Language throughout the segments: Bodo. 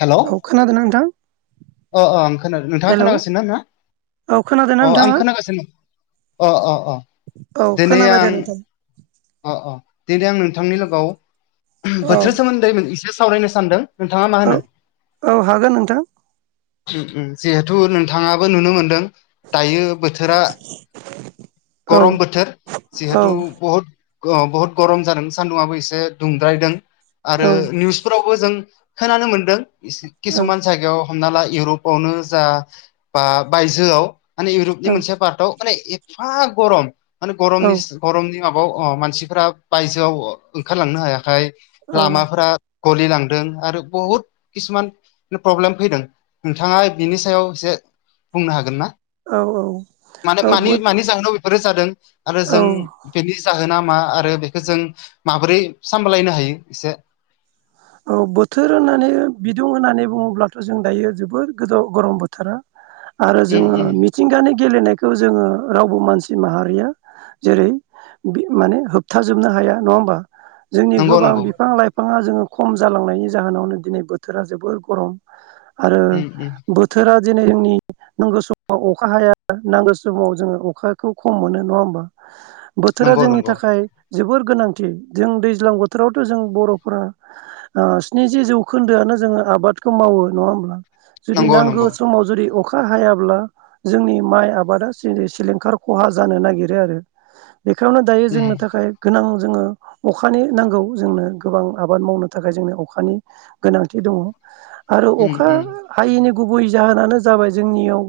हेल' औ खोनादोंना नोंथां अ अ आं खोनादों नोंथाङा हेलौ खोनागासिनो ना औ खोनादोंना अ आं नोंथाङा खोनागासिनो अ अ अ औ दिनै खोनाबाय आं दे नोंथां अ अ दिनै आं नोंथांनि लोगोआव औ बोथोर सोमोन्दै एसे सावरायनो सानदों नोंथाङा मा होनो औ औ हागोन नोंथां जिहेथु नोंथाङाबो नुनो मोनदों दायो बोथोरा औ गरम बोथोर औ जिहेथु बहुत बहुत गरम जादों सान्दुंआबो एसे दुंद्रायदों आरो औ निउसफोरावबो जों खोनानो मोनदों औ किसुमान जायगायाव हमना ला इउरपावनो जा बा बायजोआव माने इउरपनि औ मोनसे पार्टआव माने एफा गरम माने गरमनि गरमनि माबायाव अ मानसिफोरा बायजोआव ओंखारलांनो हायाखै लामाफोरा गलि लांदों आरो बहुत किसुमान प्रब्लेम फैदों नोंथाङा बिनि सायाव एसे बुंनो हागोन ना औ माने औ मानि बोथ मानि जाहोनाव बेफोरो जादों आरो औ जों बेनि होना मा आरो बेखौ जों माबोरै सामलायनो हायो एसे औ बोथोर होननानै बिदुं होननानै बुङोब्लाथ' जों दायो जोबोद गोजौ गरम बोथोरा आरो उम जोङो उम मिथिंगानि गेलेनायखौ जोङो रावबो मानसि माहारिया जेरै माने होबथाजोबनो हाया नङा होमबा जोंनि नंगौ गोबां नंगौ बिफां लाइफाङा जोङो खम जालांनायनि जाहोनावनो दिनै बोथोरा जोबोर गरम आरो उम उम बोथोरा दिेनै जोंनि नांगौ समाव अखा हाया नांगौ समाव जोङो अखाखौ खम मोनो नङा होमबा बोथोरा नंगौ जोंनि नंगौ थाखाय जोबोर गोनांथि जों दैज्लां बोथोरावथ' जों बर'फोरा स्निजि जौखोन्दोआनो जोङो आबादखौ मावो नङा होमब्ला जुदि नंगौ नांगौ नंगौ समाव जुदि अखा अखा हायाब्ला जोंनि माइ आबादा सिलिंखार खहा जानो नागिरो आरो बेखायावनो दायो उम जोंनो थाखाय गोनां जोङो अखानि नांगौ जोंनो गोबां आबाद मावनो थाखाय जोंनि अखानि गोनांथि दङ आरो उम अखा उम हायैनि गुबै जाहोनानो जाबाय जोंनियाव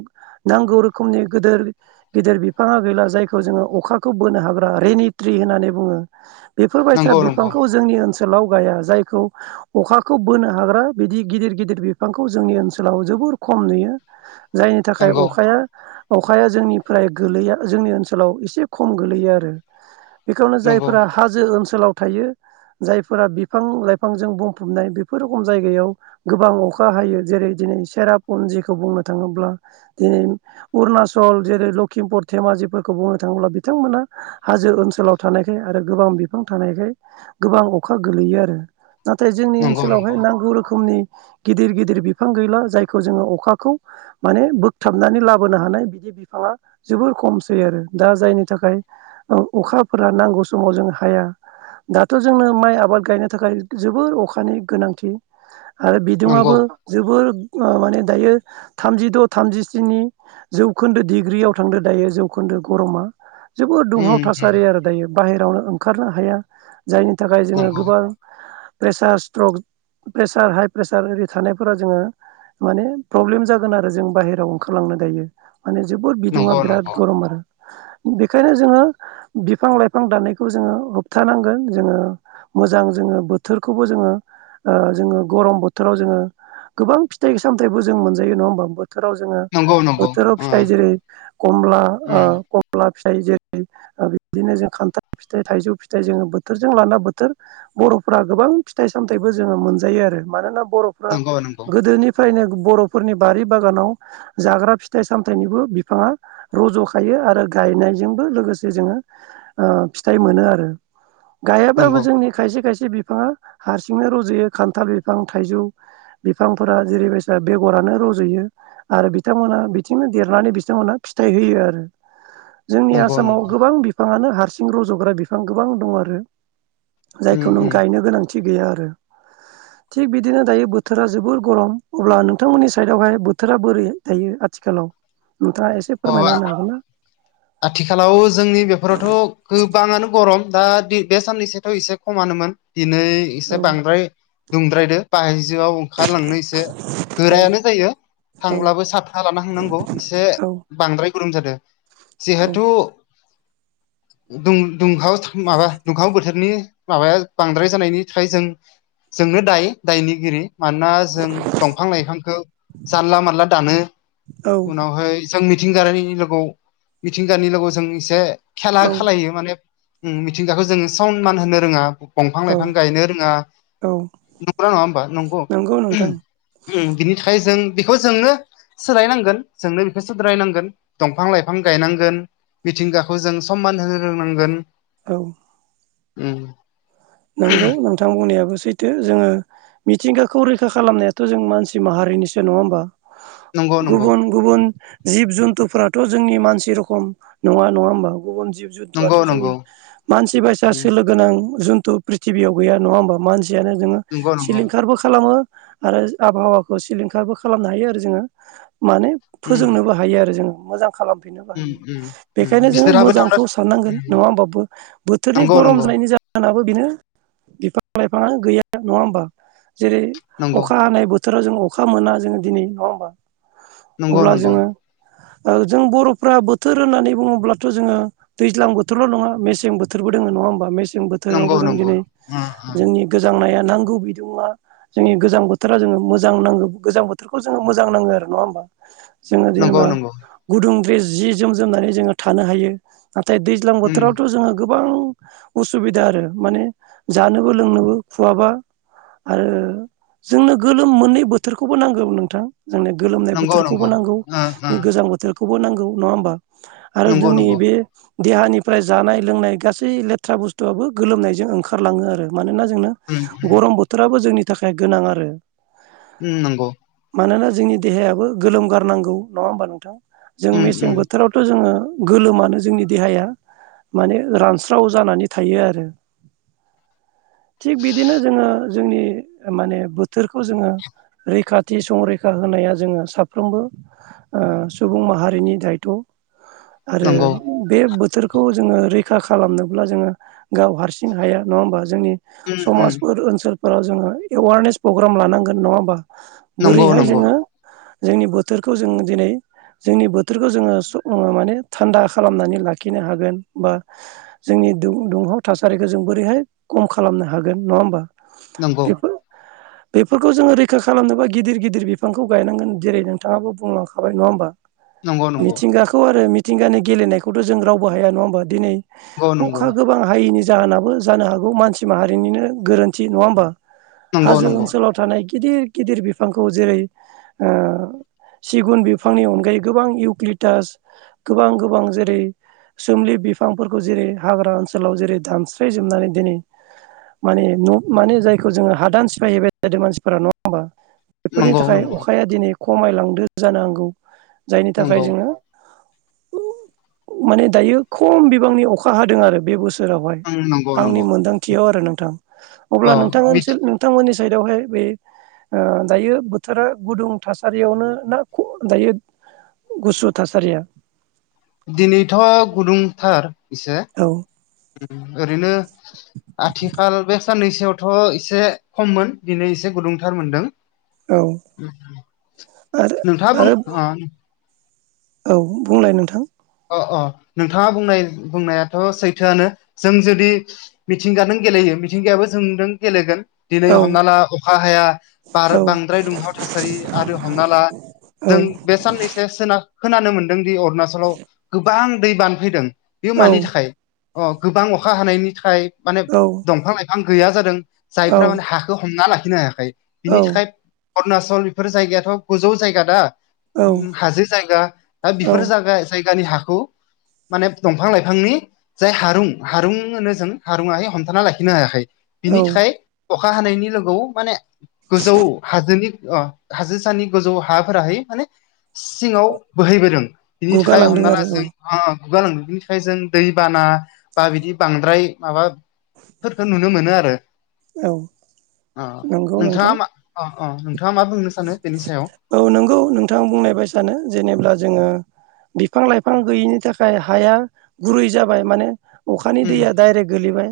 नांगौ रोखोमनि गिदिर गेदेर बिफाङा गैला जायखौ जोङो अखाखौ बोनो हाग्रा रेनिट्रि होननानै बुङो बेफोरबायायसा नंगौ नंगौ बिफांखौ जोंनि ओनसोलाव जायखौ अखाखौ बोनो हाग्रा बिदि गिदिर गिदिर बिफांखौ जोंनि ओनसोलाव जोबोर खम खम नुयो जायनि थाखाय नंगौ अखाया अखाया जोंनिफ्राय गोलैया जोंनि ओनसोलाव एसे खम गोलैयो आरो बेखौनो जायफोरा हाजो ओनसोलाव थायो जायफोरा बिफां लाइफांजों बुंफबनाय बेफोर रोखम जायगायाव गोबां अखा हायो जेरै दिनै सेराफ उ बुंनो थाङोब्ला अुणचल जेरै लखिमपुर धेमाज बुंनो थाङोब बिथांमोना हाजो ओनसोलाव थानायखाय आरो गोबां बिफां थानायखाय गोबां अखा गोलैयो आरो नाथाय जोंनि नंगौ नंगौ ओनसोलावहाय नांगौ रोखोमनि गिदिर गिदिर बिफां गैला जायखौ जोङो अखाखौ माने बोगथाबनानै लाबोनो हानाय बिदिनो बिाङा जोबोर खमसै आरो दा जायनि थाखाय अखाफोरा नांगौ समाव जों ह दाथ' जोंनो माइ आबाद गायनो थाखाय जोबोर अखानि गोनांथि आरो बिदुङआो नंगौ जोबोर माने दायो थामजिद' थामजिस्नि जौखोन्दो डग्रि आयाव थांदों दायो जौखोन्दो गरमा जोोबद दुंहाव उम थासारि आरो दायो बाहेरायावनो ओंखारनो हाया जायनि थाखाय जोङो गोबां pressure stroke pressure high pressure आररि थानायफोरा जोङो माने प्रब्लेम जागोन आरो जों बाहेरायाव ओंखारलांनो गायो माने जोोबद बिदुङा नंगौ बिराद नंगौ गरम आरो बेखायनो जोङो बिफां लाइफां दाननायखौ जोङो होबथानांगोन जोङो मोजां जोङो बोथोरखौबो जोङो जोङो गरम बोथोराव जोङो गोबां फिथाइ सामथायबो जों मोनजायो नङाोमबा बोथोराव जोङो नंगौ नंगौ बोथोराव ओ फिथाइ जेरै कमला उम कमला फिथाइ जेरै बिदिनो जों खान्थाल फिथाइ थाइजौ फिथाइ जोङो बोथोरजों लाना बोथोर बर'फ्रा गोबां फिथाइ सामथायाइबो जोङो मोनजायो आरो मानोना बर'फ्रा नंगौ नंगौ गोदोनि फ्रायनो बर'फोरनि बारि बागानाव जाग्रा फिथाइ सामथायाइनिबो बिफाङा रज'खायो आरो गायनायजोंबो लोगोसे जोङो फिथाइ मोनो आरो [inaudible] [unintelligible] गायाब्लाबो नंगौ जोंनि खायसे खायसे बिफाङा हारसिंनो रज'यो खान्थाल बिफां थाइजौ बिफांफोरा जेरैबाय बेगरानो रज'यो आरो बिथांमोनहा बिथिंनो देरनानै बिथांमोनहा फिथाइ होयो आरो [inaudible] जोंनि नंगौ आसामाव नंगौ गोबां बिफाङानो हारसिं रज'ग्रा बिफां गोबां दं आरो। उम जायखौ नों उम गायनो गोनांथि गैया आरो। थिग बिदिनो दायो बोथोरा जोबोर गरम अब्ला नोंथांमोननि साइदावहाय बोथोरा बोरै दायो? आथिखालाव नोंथाङा एसे अ माबा फोरमायना होनो आथिखालाव जोंनि बेफोरावथ' गोबाङानो गरम। दा बे बे साननैसोथ' एसे खमानोमोन। दिनै एसे बांद्राय दुंद्रायदो बाहायजोआव ओंखारलांनो एसे हागोन गोरायानो जायो ना? औ थांब्लाबो साथा लाना थांनांगौ एसे औ बांद्राय गरम जादों। औ जिहेथु दु-दुंहाव माबा दुंहाव बोथोरनि माबाया बांद्राय जानायनि थाखाय जों जोंनो दाय दायनिगिरि। मानोना जों दंफां लाइफांखौ जानला मानला दानो औ उनावहाय जों मिथिंगायारिनि लोगोआव मिथिंगानि लोगोआव जों एसे खेला औ खालो माने उम मिथिंगाखौ जोङो सनमान होनो रोङा दंफां औ लाइफां गायनो रोङा। औ नंगोना नङा होमबा? नंगौ उम बिनि थाखाय जों बेखौ जोंनो सोलायनांगोन जोंनो सुद्रायनांगोन दंफां लाइफां गायनांगोन, मिथिंगाखौ जों सनमान होनो रोंनांगोन। औ। उम। नोंगौ नोंथां बुंनायाबो सो सैथो जोङो मिथिंगाखौ रैखा खालामनायाथ' जों मानसि माहारिनिसो नङा होमबा। नंगौ नंगौ गुबुन गुबुन जिब जुन्थुफ्राथ' जोंनि मानसि रखम नङा नङा होमबा। गुबुन जिब नंगौ जुन्थुआथ' जोंनि नंगौ मानसि बायसा उम सोलो गोनां जुन्थु प्रिथिबियाव गैया नङा होमबा, मानसियानो जोङो नंगौ नंगौ सिलिंखारबो खालामो आरो आबहावाखौ सिलिंखारबो खालामनो हायो आरो जोङो माने उम फोजोंनोबो हायो आरो जोङो मोजां खालाम फिननोबो उम हायो उम उम बेनिखायनो जोङो बिसोरहाबो थांना मोजांखौ साननांगोन उम नङा होमबा बोथोरनि नंगौ गरम नंगौ जानायनि जाहोनाबो बेनो बिफां लाइफाङानो गैया नङा होमबा जेरै नंगौ अखा हानाय बोथोर बोथोराव जों अखा मोना जोङो दिनै नङा होमबा। नंगौ नंगौ। ओ जों बर'फ्रा बोथोर होननानै बुङोब्लाथ' जोङो दैज्लां बोथोरल' नङा मेसें बोथोर बो दोङो नङा होमबा, मेसें बोथोरावबो जों दिनै उम उम। नांनाया नांगौ बिदुङा जोंनि गोजां बोथोरा जोङो मोजां नांगौ गोजां बोथोरखौ जोङो मोजां नाङो आरो। नङा होमबा जोङो नंगौ जेनेबा नंगौ गुदुं द्रेस जि जोम जोमनानै जोङो थानो हायो। नाथाय दैज्लां उम बोथोरावथ' जोंहा गोबां उसुबिदा आरो माने जानोबो लोंनोबो खुवाबा। आरो जोंनो गोलोम मोननै बोथोरखौबो नांगौ नोंथां। जोंनो गोलोमनाय नंगौ बोथोरखौबो नंगौ नांगौ ओ बे गोजां बोथोरखौबो नांगौ नङा होमबा। आरो जोंनि बे देहानिफ्राय जानाय लोंनाय गासै लेथ्रा बुस्थुआबो गोलोमनायजों ओंखारलाङो आरो मानोना जोंनो ओ गरम बोथोराबो जोंनि थाखाय गोनां आरो। उम नंगौ। मानोना जोंनि देहायाबो गोलोम गारनांगौ नङा होमबा नोंथां? जों उम मेसें उम बोथोरावथ' जोङो गोलोमानो जोंनि देहाया माने रानस्राव जानानै थायो आरो। [unintelligible] थिग बिदिनो जोङो जोंनि माने बोथोरखौ जोङो रैखाथि संरैखा होनाया जोङो साफ्रोमबो ओ सुबुं माहारिनि दायथ'। आरो नंगौ बे बोथोरखौ जोङो रैखा खालामनोब्ला जोङो गाव हारसिं हाया नङा होमबा जोंनि उम उम समाजफोर ओनसोल फोराव जोङो एवारनेस प्रग्राम लानांगोन नङा होमबा नंगौ बोरैहाय उम नंगौ नंगौ जोङो जोंनि बोथोरखौ जों दिनै जोंनि बोथोरखौ जोङो सु माने थान्दा खालामनानै लाखिनो हागोन बा जोंनि दुं-दुंहाव थासारिखौ जों बोरैहाय खम खालामनो हागोन नङा होमबा? नंगौ बेफोर बेफोरखौ जोङो रैखा खालामनोबा गिदिर गिदिर बिफांखौ गायनांगोन जेरै नोंथाङाबो बुंलांखाबाय नङा होमबा? नंगौ मिथिंगाखौ आरो मिथिंगानि गेलेनायखौथ' जों रावबो हाया नङा होमबा दिनै अखा नंगौ गोबां हायिनि जाहोनाबो जानो हागौ मानसि माहारिनिनो गोरोन्थि नङा होमबा? नंगौ नंगौ हाजो ओनसोलाव थानाय गिदिर गिदिर बिफांखौ जेरै ओ सिगुन बिफांनि अनगायै गोबां इउक्लिटास गोबां गोबां जेरै सोमलि बिफांफोरखौ जेरै हाग्रा ओनसोलाव जेरै दानस्रायजोबनानै दिनै माने न' माने जायखौ जोङो हादान सिफायहैबाय थादों मानसिफोरा नङा होमबा? बेफोरनि नंगौ थाखाय नंगौ अखाया दिनै खमायलांदो जानांगौ। जायनि थाखाय नंगौ जोङो माने दायो खम बिबांनि अखा हादों आरो बे बोसोराव। उम नंगौ आंनि नंगौ मोनदांथियाव आरो नोंथां अ अब्ला नोंथां मिथ नोंथांमोननि साइदआवहाय बे ओ दायो बोथोरा गुदुं थासारियावनो ना दायो गुसु थासारिया? दिनैथ'आ गुदुंथार एसे औ ओरैनो आथिखाल बे साननैसोआवथ' एसे खममोन दिनै एसे गुदुंथार मोनदों। औ आरो नोंथाङा बुं आरो ओ औ बुंलाय नोंथां। अ अ नोंथाङा बुंनाय बुंनायाथ' सैथोआनो जों जुदि मिथिंगादों गेलेयो मिथिंगायाबो जोंदो़ गेलेगोन। दिनै औ हमना ला अखा हाया बार औ बांद्राय दुंहाव थासारि आरो हमना ला औ जों बे साननैसो सोनाब खोनानो मोनदों दि अरुणाचलाव गोबां दै बानफैदों बेयो औ मानि थाखाय? अ गोबां अखा हानायनि थाखाय माने औ दंफां लाइफां गैया जादों। जायफ्रा माने हाखौ हमना लाखिनो हायाखै औ बिनि थाखाय अरुणाचल बेफोर जायगायाथ' गोजौ जायगा दा औ हाजो जायगा दा औ बेफोर जागा-जायगानि हाखौ माने दंफां लाइफांनि जाय हारुं हारुं होनो जों हारुङाहाय हमथाना लाखिनो हायाखै। औ बिनि थाखाय अखा हानायनि लोगो माने गोजौ हाजोनि अ हाजो सानि गोजौ हाफोराहै माने सिङाव बोहैबोदों बिनि थाख खाय गुगालांदों हमना ला आरो जों औ गुगा लांनो बिनि थाखाय जों दै बाना बा बिदि बांद्राय माबा फोरखो नुनो मोनो आरो औ अ नंगौ नोंथाङा नोंथां मा अ नोंथाङा मा बुंनो सानो बेनि सायाव औ नंगौ नोंथां बुंनायबायसानो जेनेब्ला जोङो बिफां लाइफां गैयिनि थाखाय हाया गुरै जाबाय माने अखानि उम दैया डाइरेक्ट गोलैबाय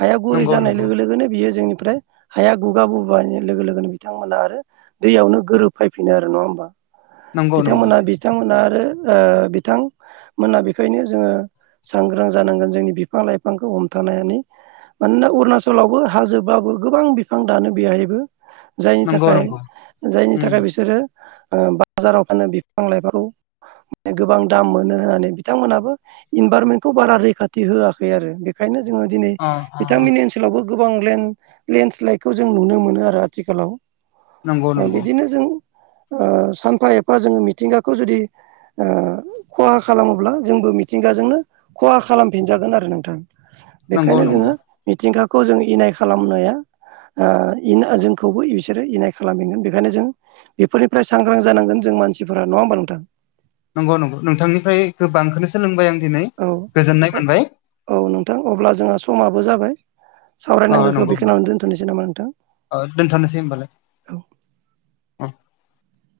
हाया गुरै नंगौ जानाय नंगौ लोगो लोगोनो बियो जोंनि फ्राय हाया गुगा बोबाय लोगो लोगोनो बिथांमोना आरो दैयावनो गोरोब फैफिनो आरो नङा होमबा नंगौ नंगौ बिथांमोनहा बिथांमोनहा आरो ओ बिथां मोना बेखायनो जोङो सांग्रां जानांगोन जोंनि बिफां लाइफांखौ हमथानानै। मानोना अरुणाचलावबो हाजोबाबो गोबां बिफां दानो बेयहायबो। जायनि नंगौ थाखाय नंगौ जायनि उम थाखाय बिसोरो ओ बाजाराव फानो बिफां लाइफांखौ। माने गोबां दाम मोनो होननानै बिथांमोनहाबो इनभाररनमेन्टखौ बारा रैखाथि होआखै आरो बेखायनो जो जोङो दिनै अ अ बिथांमोननि ओनसोलावबो गोबां लेन्डस्लाइदखौ जों नुनो मोनो आरो आथिखालाव नंगौ नंगौ बिदिनो जों ओ सानफा एफा जोङो मिथिंगाखौ जुदि ओ खहा खालामोब्ला जोंबो मिथिंगाजोंनो खहा खालामफिनजागोन आरो नोंथां। नंगौ बेखायनो नंगौ जोंओ खौ जों इनाय खालामनाया जोंखौबो बिसोरो इनाय खालामहगोन बे माने जों बेफोरनिफ्राय सांग्रां जानांगोन जों मानसिफोरा नङा होमबा नोंथां। नंगौ नंगौ नोंथांनिफ्राय गोबांखौनो सोलोंबाय आं दिनै औ गोजोननाय मोनबाय औ नोंथां अब्ला जोंहा समाबो जाबाय। अ सावरायनांगौखौ नंगौ बेखौनियाव दोनथ'नोसै नामा नोंथां। अ औ।